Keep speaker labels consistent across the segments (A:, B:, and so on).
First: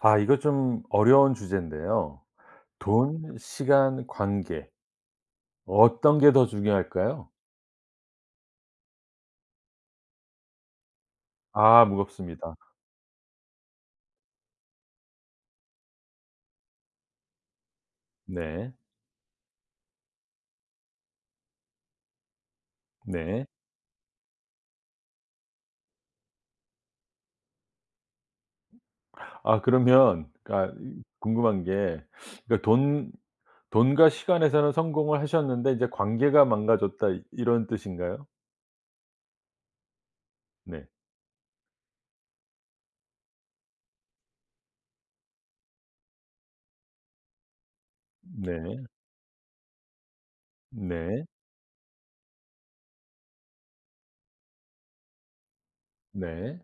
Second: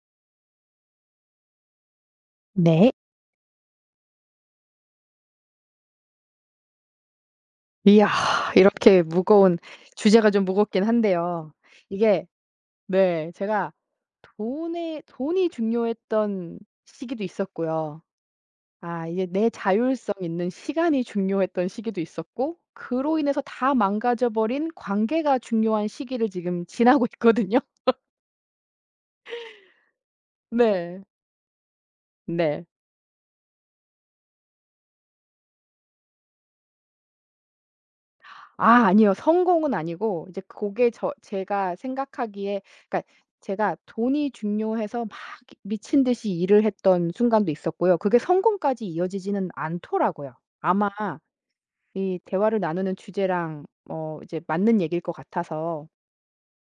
A: 아 이거 좀 어려운 주제인데요.
B: 네.
A: 돈, 시간, 관계 어떤 게 더 중요할까요?
B: 이야, 이렇게 무거운 주제가 좀 무겁긴 한데요.
A: 아
B: 이게
A: 무겁습니다.
B: 네, 제가 돈에 돈이 중요했던 시기도 있었고요.
A: 네.
B: 아 이제 내 자율성 있는 시간이 중요했던 시기도 있었고, 그로 인해서
A: 네.
B: 다 망가져 버린 관계가 중요한 시기를 지금 지나고 있거든요.
A: 아 그러면 그러니까
B: 네.
A: 이 궁금한 게 그러니까
B: 네.
A: 돈 돈과 시간에서는 성공을 하셨는데 이제 관계가 망가졌다 이 이런 뜻인가요?
B: 아 아니요, 성공은 아니고 이제 그
A: 네.
B: 게 저 제가 생각하기에, 그러니까 제가 돈이 중요해서 막 미친 듯이 일을 했던 순간도 있었고요. 그게
A: 네.
B: 성공까지 이어지지는 않더라고요. 아마
A: 네.
B: 이 대화를 나누는 주제랑 이제 맞는 얘기일 것 같아서.
A: 네.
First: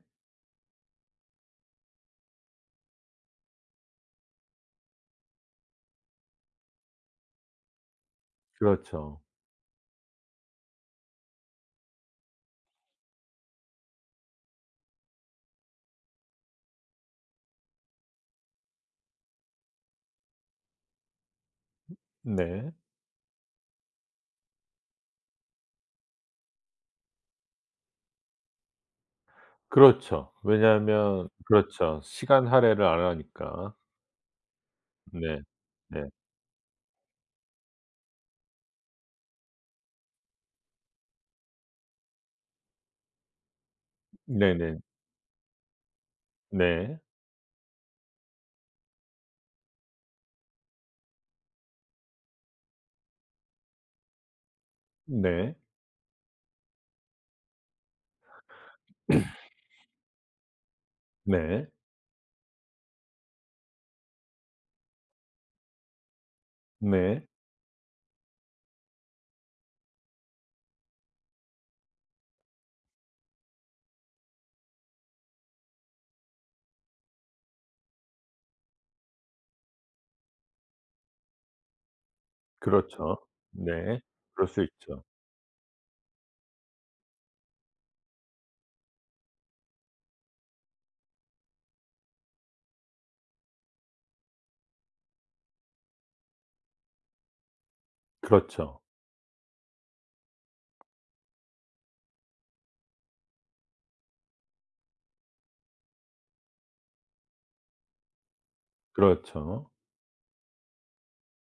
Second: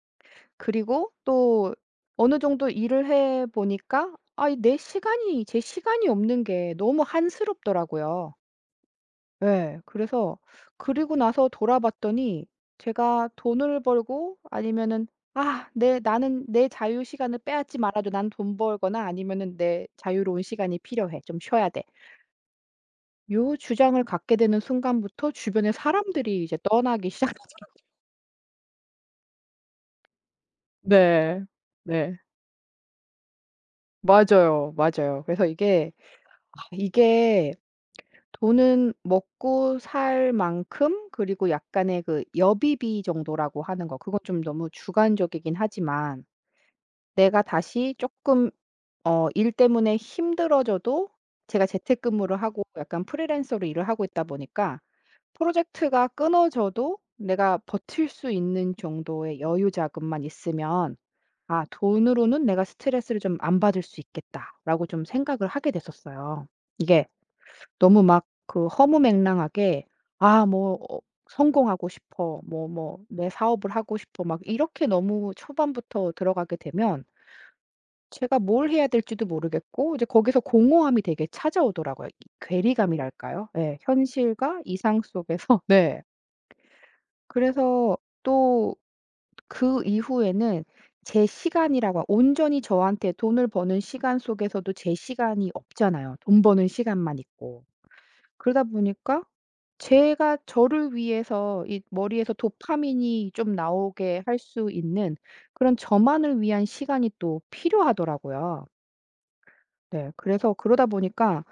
B: 그리고 또 어느 정도 일을 해 보니까, 아 이내 시간이 제 시간이 없는 게 너무 한스럽더라고요.
A: 그렇죠.
B: 예. 그래서 그리고 나서 돌아봤더니, 제가 돈을 벌고 아니면은 '아 내 나는 내 자유 시간을 빼앗지 말아줘. 난 돈 벌거나 아니면은 내 자유로운 시간이 필요해. 좀 쉬어야 돼.'
A: 네.
B: 요 주장을 갖게 되는 순간부터 주변의 사람들이 이제 떠나기 시작했어요.
A: 그렇죠. 왜냐하면
B: 네.
A: 그렇죠.
B: 네.
A: 시간 할애를 안 하니까.
B: 맞아요, 맞아요.
A: 네.
B: 그래서 이게,
A: 네.
B: 아 이게 돈은 먹고 살 만큼, 그리고 약간의 그 여비비 정도라고 하는 거, 그건 좀 너무
A: 네네.
B: 주관적이긴 하지만,
A: 네.
B: 내가 다시 조금 일 때문에 힘들어져도 제가 재택근무를 하고 약간 프리랜서로 일을 하고 있다 보니까
A: 네. 네.
B: 프로젝트가 끊어져도 내가 버틸 수 있는 정도의 여유 자금만 있으면 '아
A: 네.
B: 돈으로는 내가 스트레스를 좀 안 받을 수 있겠다.'라고 좀 생각을 하게 됐었어요. 이게
A: 네.
B: 너무 막 그 허무맹랑하게 '아 뭐 성공하고 싶어. 뭐 내 사업을 하고 싶어.' 막 이렇게 너무 초반부터 들어가게 되면 제가 뭘 해야 될지도 모르겠고 이제 거기서 공허함이 되게 찾아오더라고요. 이
A: 그렇죠.
B: 괴리감이랄까요? 예,
A: 네. 그럴
B: 현실과
A: 수
B: 이상
A: 있죠.
B: 속에서. 네. 그래서 또 그 이후에는 제 시간이라고 온전히 저한테, 돈을 버는 시간 속에서도 제 시간이 없잖아요. 돈 버는 시간만 있고. 그러다
A: 그렇죠.
B: 보니까 제가 저를 위해서 이 머리에서 도파민이 좀 나오게 할 수 있는 그런 저만을 위한 시간이 또 필요하더라고요.
A: 그렇죠.
B: 네. 그래서 그러다 보니까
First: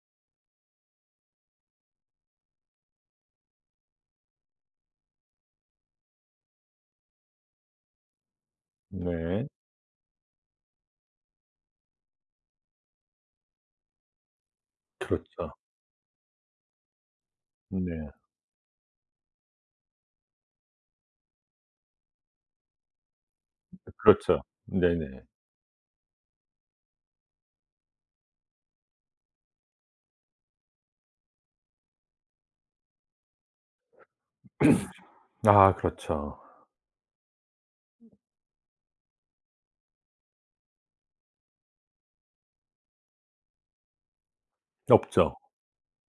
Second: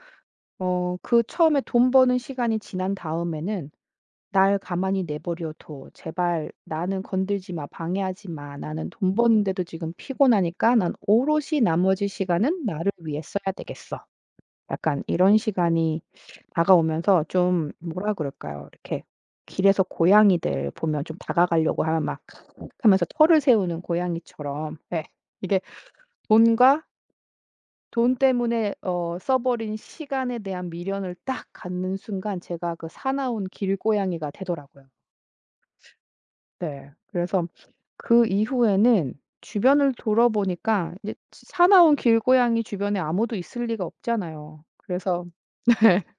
B: 어 그 처음에 돈 버는 시간이 지난 다음에는 '날 가만히 내버려 둬. 제발 나는 건들지 마. 방해하지 마. 나는 돈
A: 네.
B: 버는데도 지금 피곤하니까 난 오롯이 나머지 시간은 나를 위해 써야 되겠어.' 약간 이런
A: 그렇죠.
B: 시간이 다가오면서 좀
A: 네.
B: 뭐라 그럴까요? 이렇게 길에서 고양이들 보면 좀 다가가려고 하면 막 하면서 털을 세우는
A: 그렇죠.
B: 고양이처럼. 네,
A: 네네.
B: 이게 돈과 돈 때문에 써 버린 시간에 대한 미련을 딱 갖는 순간 제가 그 사나운 길고양이가 되더라고요.
A: 아 그렇죠.
B: 네. 그래서 그 이후에는 주변을 돌아보니까 이제 사나운 길고양이 주변에 아무도 있을 리가 없잖아요. 그래서
A: 없죠.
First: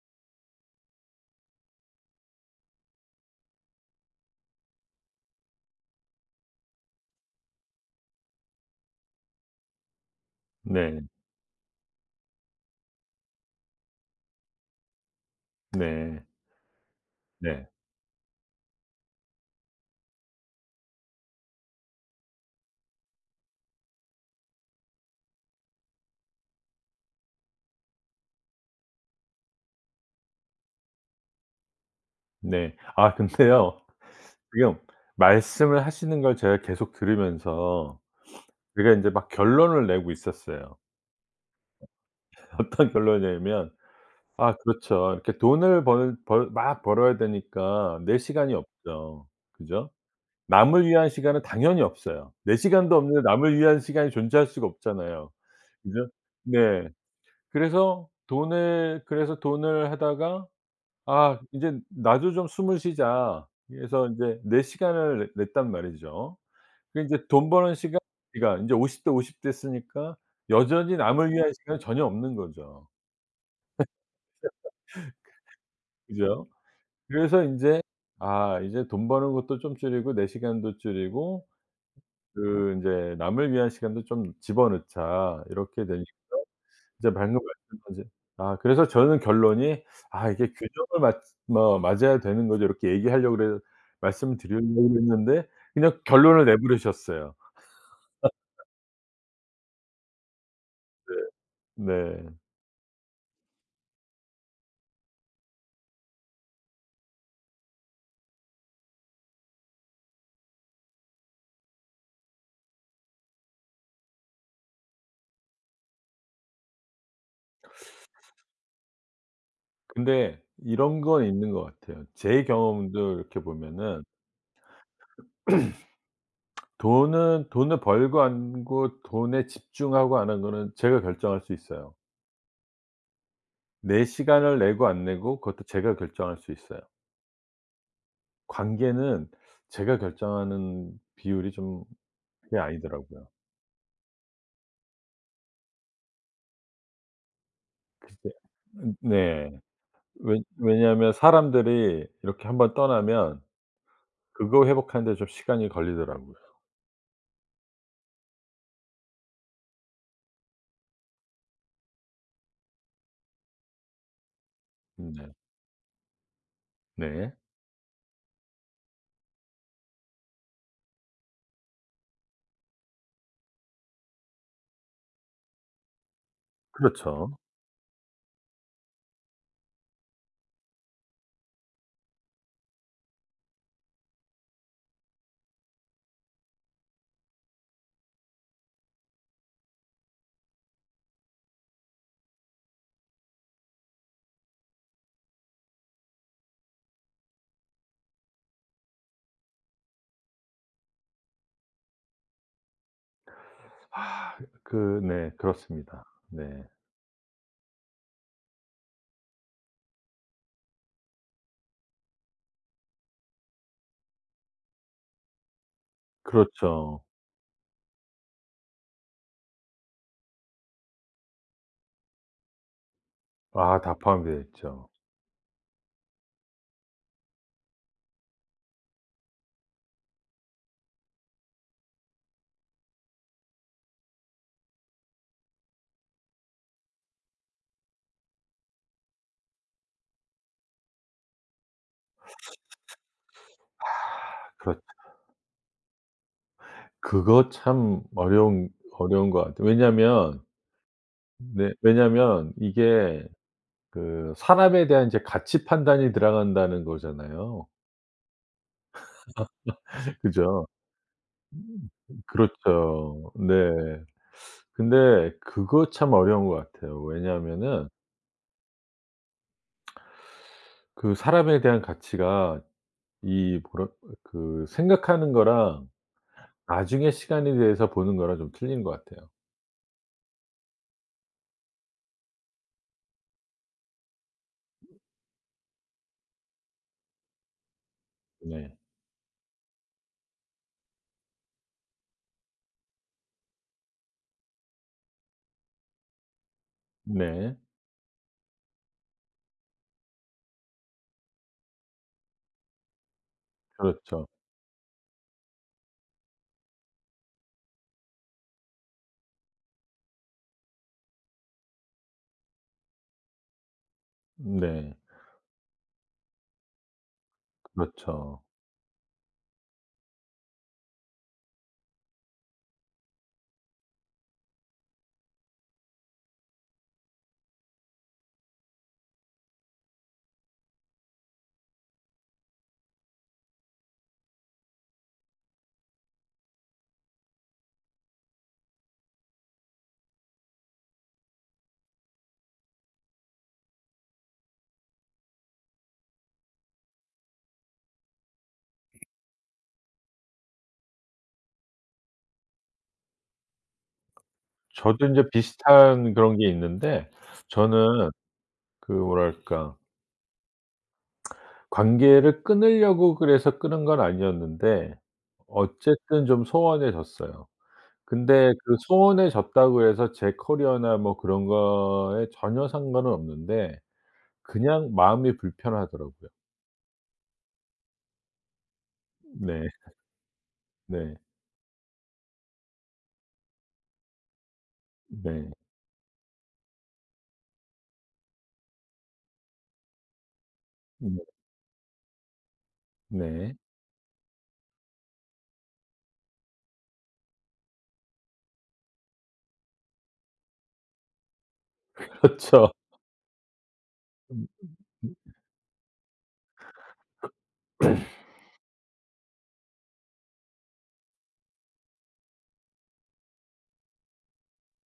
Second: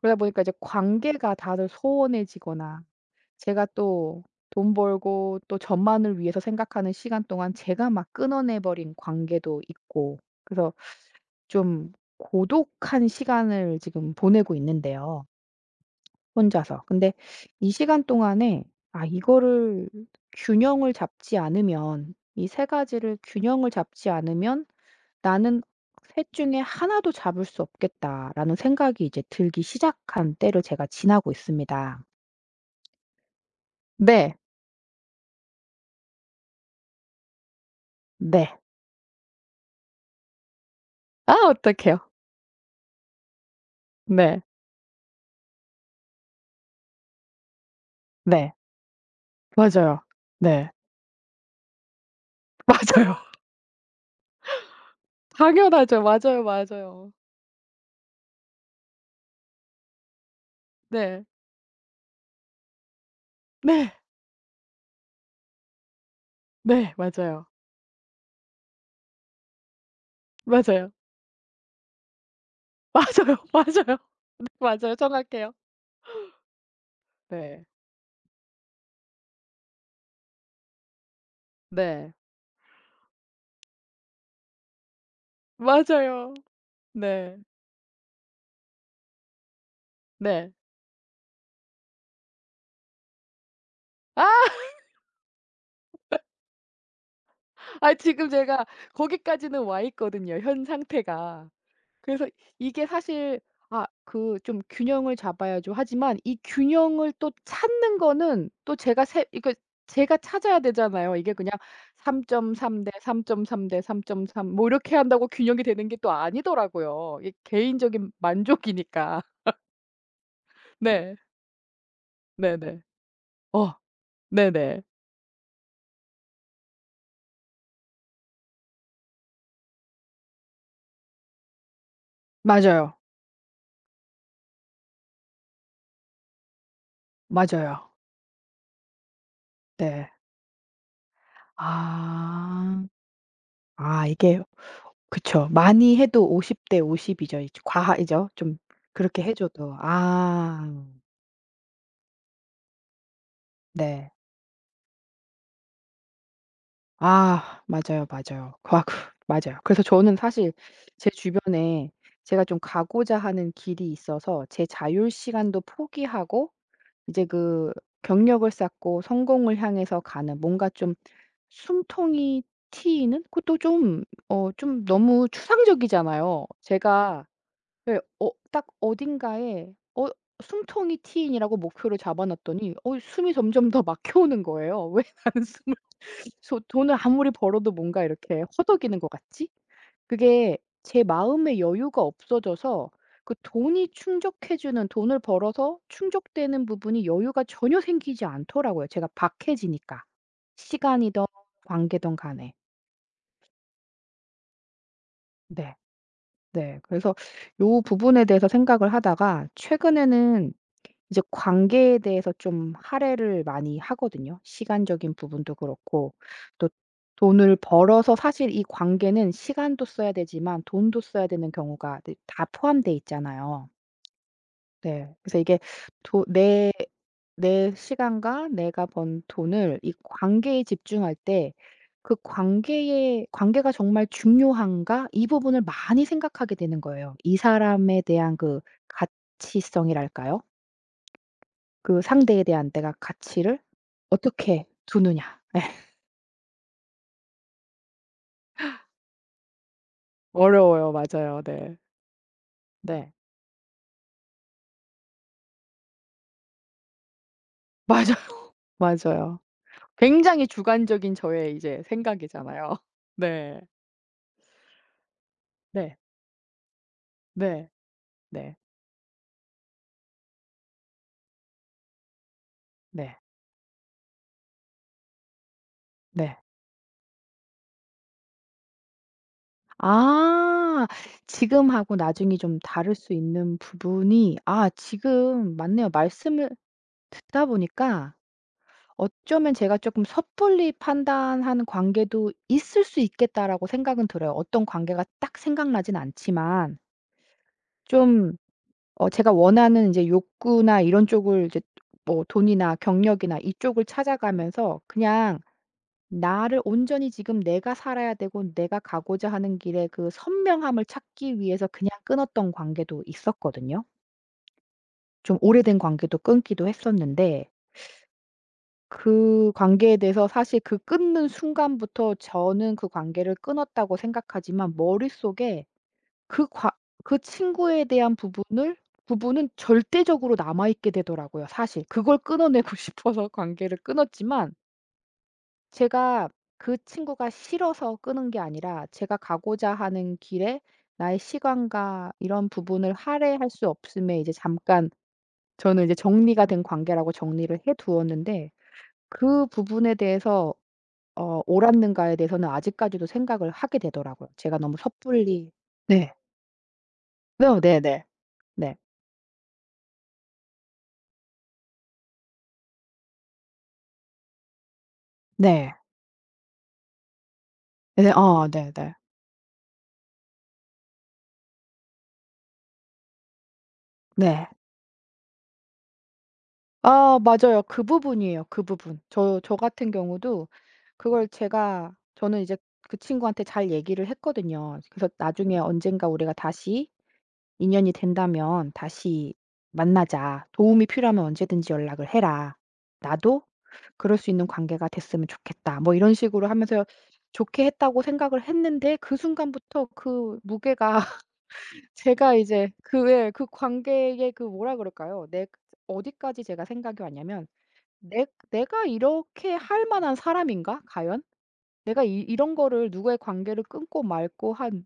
B: 그러다 보니까 이제 관계가 다들 소원해지거나, 제가 또 돈 벌고 또 저만을 위해서 생각하는 시간 동안 제가 막 끊어내 버린 관계도 있고. 그래서
A: 네.
B: 좀 고독한 시간을 지금 보내고 있는데요,
A: 네.
B: 혼자서. 근데
A: 네.
B: 이 시간 동안에 아 이거를, 균형을 잡지 않으면, 이 세 가지를 균형을 잡지 않으면 '나는 셋 중에 하나도 잡을 수 없겠다.'라는 생각이 이제 들기 시작한 때를 제가 지나고 있습니다.
A: 네. 아 근데요.
B: 네.
A: 지금 말씀을 하시는 걸 제가 계속 들으면서
B: 네.
A: 제가 인제 막 결론을 내고 있었어요.
B: 아 어떡해요.
A: 어떤 결론이냐면
B: 네.
A: 아 그렇죠. 이렇게 돈을 벌 벌 막 벌어야 되니까 내
B: 네.
A: 시간이 없죠. 그죠?
B: 맞아요. 네.
A: 남을 위한 시간은 당연히 없어요. 내 시간도
B: 맞아요.
A: 없는데 남을 위한 시간이 존재할 수가 없잖아요.
B: 당연하죠.
A: 그죠?
B: 맞아요,
A: 네.
B: 맞아요.
A: 그래서 돈을 그래서 돈을 하다가
B: 네.
A: '아 이제 나도 좀 숨을 쉬자.'
B: 네.
A: 그래서 인제 내 시간을 내 냈단 말이죠.
B: 네.
A: 그 인제
B: 맞아요.
A: 돈 버는 시간 그러니까 인제 50대 50 됐으니까
B: 맞아요.
A: 여전히 남을 위한 시간은 전혀 없는 거죠.
B: 맞아요, 맞아요. 맞아요. 정확해요.
A: 그죠? 그래서
B: 네.
A: 인제 '아 이제 돈 버는 것도 좀 줄이고 내 시간도 줄이고
B: 네.
A: 그 인제 남을 위한 시간도 좀 집어넣자.' 이렇게 되니까
B: 맞아요.
A: 이제
B: 네.
A: 방금 말씀하신 아 그래서 저는 결론이 '아 이게
B: 네.
A: 균형을 맞 뭐 맞아야 되는 거죠.' 이렇게 얘기하려고
B: 아.
A: 말씀드리려고 했는데 그냥 결론을 내버리셨어요.
B: 아 지금 제가 거기까지는 와 있거든요, 현 상태가.
A: 네.
B: 그래서 이게 사실 아 그 좀 균형을 잡아야죠. 하지만 이 균형을 또 찾는 거는 또 제가 세 이거 제가 찾아야 되잖아요. 이게 그냥 3.3 대 3.3 대 3.3 뭐 이렇게 한다고 균형이 되는 게 또 아니더라고요. 이게 개인적인 만족이니까.
A: 근데 이런
B: 네.
A: 건 있는 것 같아요. 제
B: 네네.
A: 경험도 이렇게
B: 어.
A: 보면은
B: 네네.
A: 돈은 돈을 벌고 안고 돈에 집중하고 안 한 거는 제가 결정할 수 있어요.
B: 맞아요.
A: 내 시간을 내고 안 내고 그것도 제가 결정할 수 있어요.
B: 맞아요.
A: 관계는 제가
B: 네.
A: 결정하는 비율이 좀 그게
B: 아.
A: 아니더라고요.
B: 아 이게 그쵸, 많이 해도 50대 50 이죠. 이제 과하죠,
A: 그게
B: 좀. 그렇게 해
A: 네.
B: 줘도.
A: 왜
B: 아
A: 왜냐하면 사람들이 이렇게 한번 떠나면
B: 네.
A: 그거 회복하는 데 좀 시간이 걸리더라고요.
B: 아 맞아요, 맞아요. 아 그. 맞아요. 그래서 저는 사실 제 주변에 제가 좀 가고자 하는 길이 있어서 제 자율
A: 네.
B: 시간도 포기하고 이제
A: 네.
B: 그 경력을 쌓고 성공을 향해서 가는 뭔가 좀 숨통이 트이는, 그것도 좀 어 좀 너무 추상적이잖아요. 제가
A: 그렇죠.
B: 예 어 딱 어딘가에 어 숨통이 트인이라고 목표를 잡아 놨더니 어 숨이 점점 더 막혀오는 거예요. '왜 나는 숨을 소 돈을 아무리 벌어도 뭔가 이렇게 허덕이는 것 같지?' 그게 제 마음의 여유가 없어져서, 그 돈이 충족해 주는, 돈을 벌어서 충족되는 부분이 여유가 전혀 생기지 않더라고요, 제가 박해지니까. 시간이든 관계든 간에.
A: 아 그 네
B: 네.
A: 그렇습니다. 네.
B: 네. 그래서 요 부분에 대해서 생각을 하다가 최근에는 이제 관계에 대해서 좀 할애를 많이 하거든요. 시간적인 부분도 그렇고 또
A: 그렇죠.
B: 돈을 벌어서, 사실 이 관계는 시간도 써야 되지만 돈도 써야 되는 경우가 네 다 포함돼 있잖아요.
A: 아 다 포함되어 있죠.
B: 네. 그래서 이게 도내 내 시간과 내가 번 돈을 이 관계에 집중할 때 '그 관계에 관계가 정말 중요한가?' 이 부분을 많이 생각하게 되는 거예요. 이 사람에 대한 그 가치성이랄까요? 그 상대에 대한 내가 가치를 어떻게
A: 그렇
B: 두느냐. 예.
A: 그거 참 어려운 것 같아요. 왜냐하면
B: 어려워요. 맞아요.
A: 네
B: 네.
A: 왜냐하면
B: 네.
A: 이게 그 사람에 대한 이제 가치 판단이 들어간다는 거잖아요.
B: 맞아. 맞아요. 굉장히
A: 그죠.
B: 주관적인 저의 이제
A: 음
B: 생각이잖아요.
A: 그렇죠. 네.
B: 네.
A: 근데 그거
B: 네.
A: 참 어려운 것 같아요.
B: 네.
A: 왜냐하면은
B: 네.
A: 그 사람에 대한 가치가
B: 네.
A: 이 뭐라 그 생각하는 거랑
B: 네.
A: 나중에 시간에 대해서 보는 거랑 좀 틀린 것 같아요.
B: 아. 지금하고 나중이 좀 다를 수 있는 부분이, 아 지금 맞네요, 말씀을 듣다 보니까.
A: 네.
B: 어쩌면 제가 조금 '섣불리 판단하는 관계도 있을 수 있겠다.'라고 생각은 들어요. 어떤 관계가 딱 생각나진 않지만
A: 네.
B: 좀 어 제가 원하는 이제 욕구나 이런 쪽을 이제 뭐 돈이나 경력이나 이쪽을
A: 그렇죠.
B: 찾아가면서 그냥 나를 온전히 지금 내가 살아야 되고 내가 가고자 하는 길의 그 선명함을 찾기 위해서 그냥 끊었던 관계도 있었거든요.
A: 네.
B: 좀 오래된 관계도 끊기도 했었는데,
A: 그렇죠.
B: 그 관계에 대해서 사실 그 끊는 순간부터 저는 그 관계를 끊었다고 생각하지만 머릿속에 그 과, 그 친구에 대한 부분을, 부분은 절대적으로 남아있게 되더라고요. 사실 그걸 끊어내고 싶어서 관계를 끊었지만 제가 그 친구가 싫어서 끄는 게 아니라 제가 가고자 하는 길에 나의 시간과 이런 부분을 할애할 수 없음에 이제 잠깐 저는 이제 정리가 된 관계라고 정리를 해 두었는데, 그 부분에 대해서 어 옳았는가에 대해서는 아직까지도 생각을 하게 되더라고요. 제가 너무
A: 저도 인제
B: 섣불리.
A: 비슷한
B: 네.
A: 그런 게 있는데
B: 네요. 네네.
A: 저는
B: 네.
A: 그 뭐랄까 관계를 끊으려고 그래서 끊은 건 아니었는데
B: 네.
A: 어쨌든 좀 소원해졌어요.
B: 네. 어
A: 근데 그
B: 네네.
A: 소원에 졌다고 해서 제 커리어나 뭐 그런 거에 전혀 상관은 없는데
B: 네.
A: 그냥 마음이 불편하더라고요.
B: 아 맞아요. 그 부분이에요, 그 부분. 저 저
A: 네.
B: 같은 경우도
A: 네.
B: 그걸 제가, 저는 이제 그 친구한테 잘 얘기를 했거든요. 그래서
A: 네.
B: "나중에 언젠가 우리가 다시 인연이 된다면 다시 만나자. 도움이
A: 음
B: 필요하면 언제든지 연락을 해라. 나도
A: 네.
B: 그럴 수 있는 관계가 됐으면 좋겠다." 뭐 이런 식으로 하면서 좋게 했다고 생각을 했는데, 그 순간부터 그 무게가 제가 이제
A: 그렇죠.
B: 그 예 그 관계의 그
A: 음
B: 뭐라
A: 음
B: 그럴까요? 내 어디까지 제가 생각이 왔냐면 '내 내가 이렇게 할 만한 사람인가 과연? 내가 이 이런 거를 누구의 관계를 끊고 말고 한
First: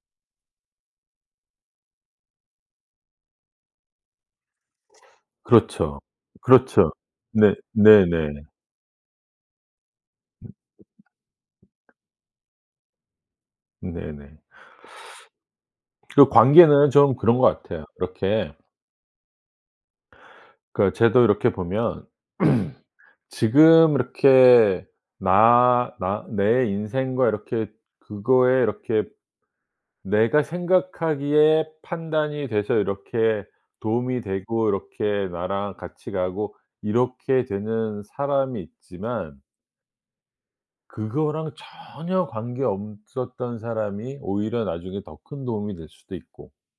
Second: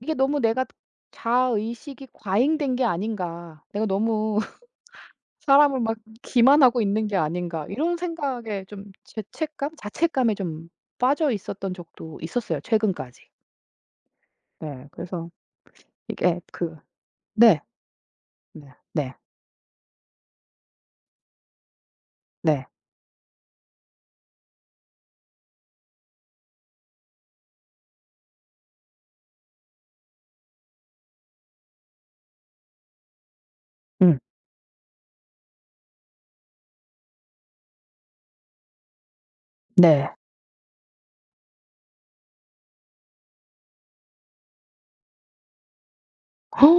B: 이게 너무 내가 자아의식이 과잉된 게 아닌가. 내가 너무 사람을 막
A: 그렇죠.
B: 기만하고
A: 그렇죠.
B: 있는 게
A: 네.
B: 아닌가.' 이런
A: 네네.
B: 생각에 좀 죄책감, 자책감에 좀 빠져 있었던 적도 있었어요, 최근까지.
A: 네네.
B: 네. 그래서
A: 그
B: 이게 그.
A: 관계는 좀 그런
B: 네.
A: 것 같아요. 이렇게
B: 네. 네.
A: 그 쟤도 이렇게 보면
B: 네.
A: 지금 이렇게 나 나 내 인생과 이렇게 그거에 이렇게 내가 생각하기에 판단이 돼서 이렇게
B: 음.
A: 도움이 되고 이렇게 나랑 같이 가고 이렇게 되는 사람이 있지만
B: 네.
A: 그거랑 전혀 관계없었던 사람이 오히려 나중에 더 큰 도움이 될 수도 있고.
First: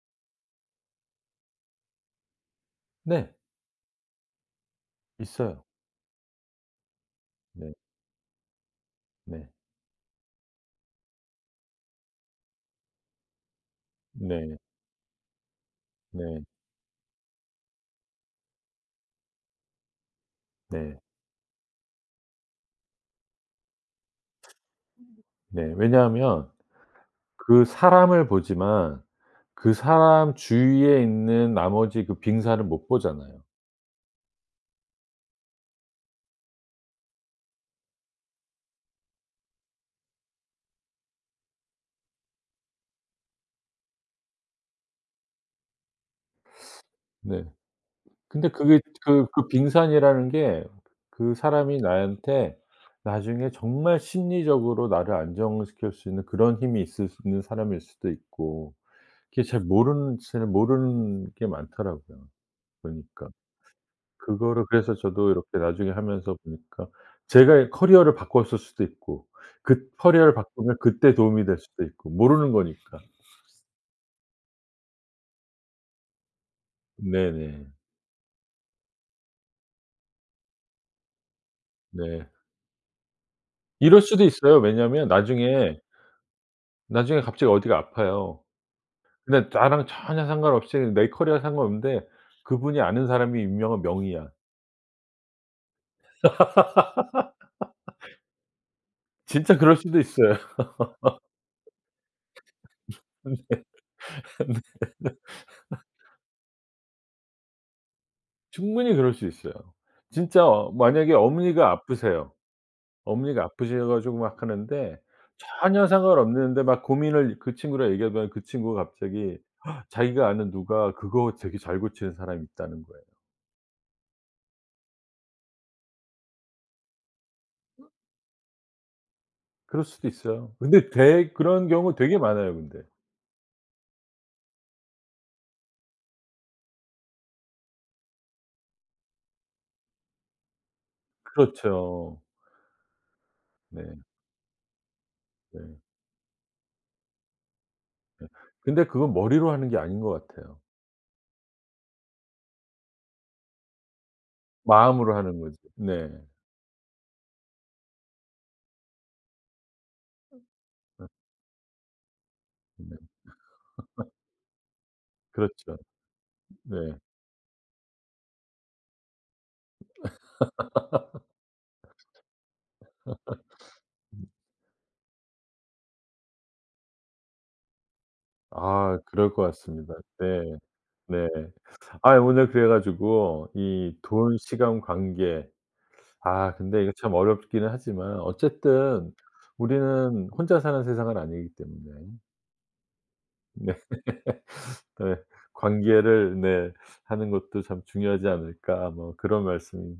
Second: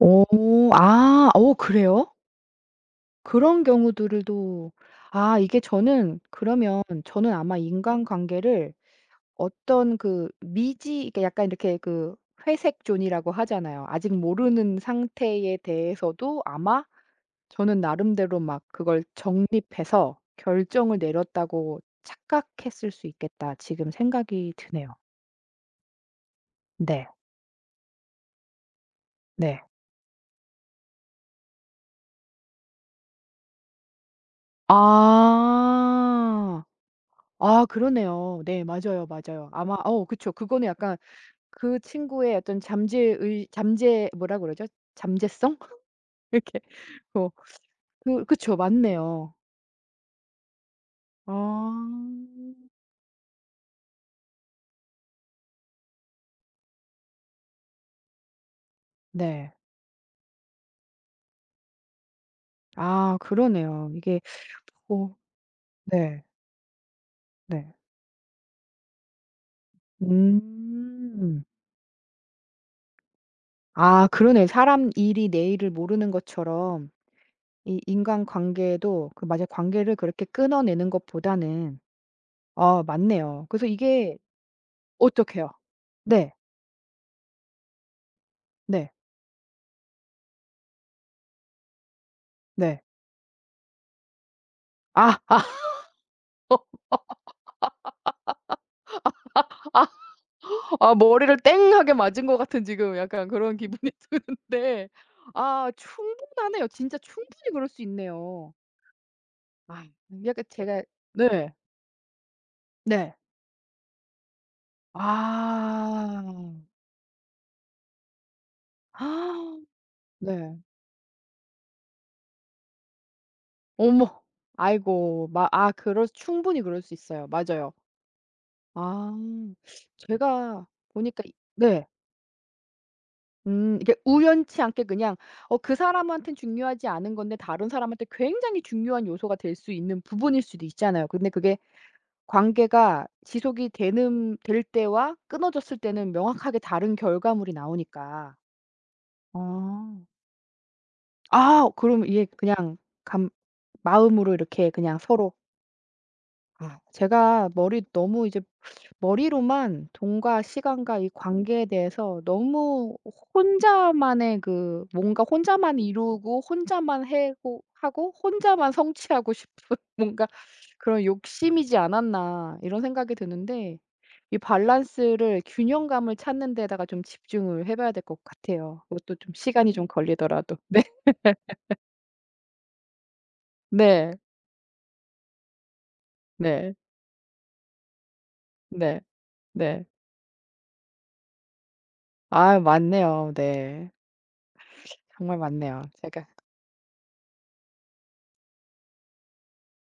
B: 오, 아. 오 그래요?
A: 네.
B: 그런 경우들도. 아 이게
A: 있어요.
B: 저는 그러면 저는 아마
A: 네.
B: 인간관계를
A: 네.
B: 어떤 그 미지 이게 약간 이렇게 그 회색 존이라고 하잖아요. 아직
A: 네.
B: 모르는 상태에 대해서도
A: 네.
B: 아마 저는 나름대로 막 그걸 정립해서 결정을
A: 네.
B: 내렸다고 착각했을 수 있겠다. 지금 생각이 드네요.
A: 네. 왜냐하면
B: 네.
A: 그 사람을 보지만
B: 네.
A: 그 사람 주위에 있는 나머지 그 빙산을 못 보잖아요.
B: 아. 아 그러네요. 네 맞아요, 맞아요. 아마 어 그쵸. 그거는 약간 그 친구의 어떤 잠재의 잠재 뭐라 그러죠? 잠재성? 이렇게 어
A: 네.
B: 그
A: 근데
B: 그쵸.
A: 그게
B: 맞네요.
A: 빙산이라는 게
B: 아.
A: 그 사람이 나한테 나중에 정말 심리적으로 나를 안정시킬 수 있는 그런 힘이 있을 수 있는 사람일 수도 있고 그게
B: 네.
A: 잘 모르는 게 많더라고요
B: 아
A: 보니까.
B: 그러네요. 이게
A: 그거를 그래서
B: 어.
A: 저도 이렇게 나중에
B: 네.
A: 하면서 보니까 제가
B: 네.
A: 커리어를 바꿨을 수도 있고 그 커리어를 바꾸면 그때
B: 음.
A: 도움이 될 수도 있고 모르는 거니까.
B: 아 그러네요. 사람 일이 내일을 모르는 것처럼
A: 네네.
B: 이 인간관계도 그 맞아, 관계를 그렇게 끊어내는 것보다는.
A: 네.
B: 아 맞네요. 그래서
A: 이럴
B: 이게
A: 수도 있어요. 왜냐하면
B: 어떡해요?
A: 나중에,
B: 네.
A: 나중에 갑자기 어디가 아파요.
B: 네.
A: 근데 나랑 전혀 상관없이 내 커리어 상관없는데
B: 네.
A: 그분이 아는 사람이 유명한 명의야.
B: 아.
A: 진짜 그럴 수도 있어요.
B: 아 머리를 땡하게 맞은 것 같은 지금 약간 그런 기분이 드는데,
A: 네
B: 아 충분하네요. 진짜 충분히 그럴 수 있네요.
A: 충분히 그럴 수 있어요.
B: 아. 약간
A: 진짜 어
B: 제가
A: 만약에
B: 네.
A: 어머니가 아프세요.
B: 네.
A: 어머니가 아프셔 가지고 막 하는데 전혀
B: 아.
A: 상관없는데 막 고민을 그 친구랑 얘기해 보면 그 친구가 갑자기 자기가 아는
B: 네.
A: 누가 그거 되게 잘 고치는 사람이 있다는 거예요.
B: 어머. 아이고. 마 아 그럴 충분히 그럴 수 있어요. 맞아요. 아
A: 그럴 수도 있어요.
B: 제가
A: 근데
B: 보니까
A: 되
B: 이
A: 그런
B: 네.
A: 경우 되게 많아요 근데.
B: 이게 우연치 않게 그냥 그 사람한텐 중요하지 않은 건데 다른 사람한테 굉장히 중요한 요소가 될 수 있는 부분일 수도 있잖아요. 근데 그게
A: 그렇죠.
B: 관계가 지속이
A: 네.
B: 되는 될 때와
A: 네.
B: 끊어졌을 때는 명확하게 다른 결과물이 나오니까.
A: 근데 그건 머리로 하는 게
B: 아.
A: 아닌 것 같아요.
B: 아 그럼 이게 그냥 감 마음으로 이렇게 그냥
A: 마음으로
B: 서로.
A: 하는 거죠. 네.
B: 아 제가 머리 너무 이제 머리로만 돈과 시간과 이 관계에 대해서 너무
A: 네.
B: 혼자만의 그 뭔가
A: 그렇죠.
B: 혼자만 이루고
A: 네.
B: 혼자만 해고 하고 혼자만 성취하고 싶은 뭔가 그런 욕심이지 않았나, 이런 생각이 드는데 이 밸런스를, 균형감을 찾는 데다가 좀 집중을 해 봐야 될 것 같아요.
A: 아
B: 그것도 좀
A: 그럴 것
B: 시간이 좀
A: 같습니다. 네.
B: 걸리더라도. 네.
A: 네. 아 오늘 그래 가지고 이
B: 네.
A: 돈, 시간, 관계 아
B: 네.
A: 근데 이게 참 어렵기는 하지만
B: 네.
A: 어쨌든
B: 네.
A: 우리는 혼자 사는 세상은 아니기 때문에
B: 아 맞네요.
A: 네
B: 네.
A: 네.
B: 정말 맞네요. 제가
A: '관계를 네 하는 것도 참 중요하지 않을까.' 뭐 그런 말씀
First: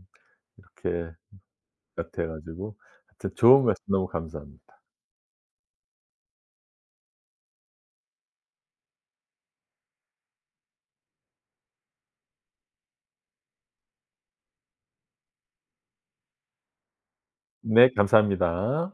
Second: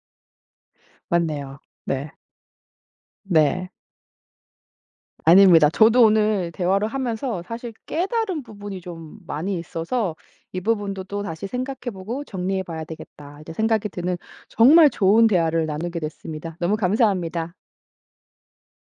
A: 이렇게
B: 맞네요. 네.
A: 같아 가지고 하여튼 좋은
B: 네.
A: 말씀 너무 감사합니다.
B: 아닙니다. 저도 오늘 대화를 하면서 사실 깨달은 부분이 좀 많이 있어서 이 부분도 또 다시 생각해 보고 정리해 봐야 되겠다, 이제 생각이 드는. 정말 좋은 대화를 나누게 됐습니다. 너무 감사합니다.
A: 네 감사합니다.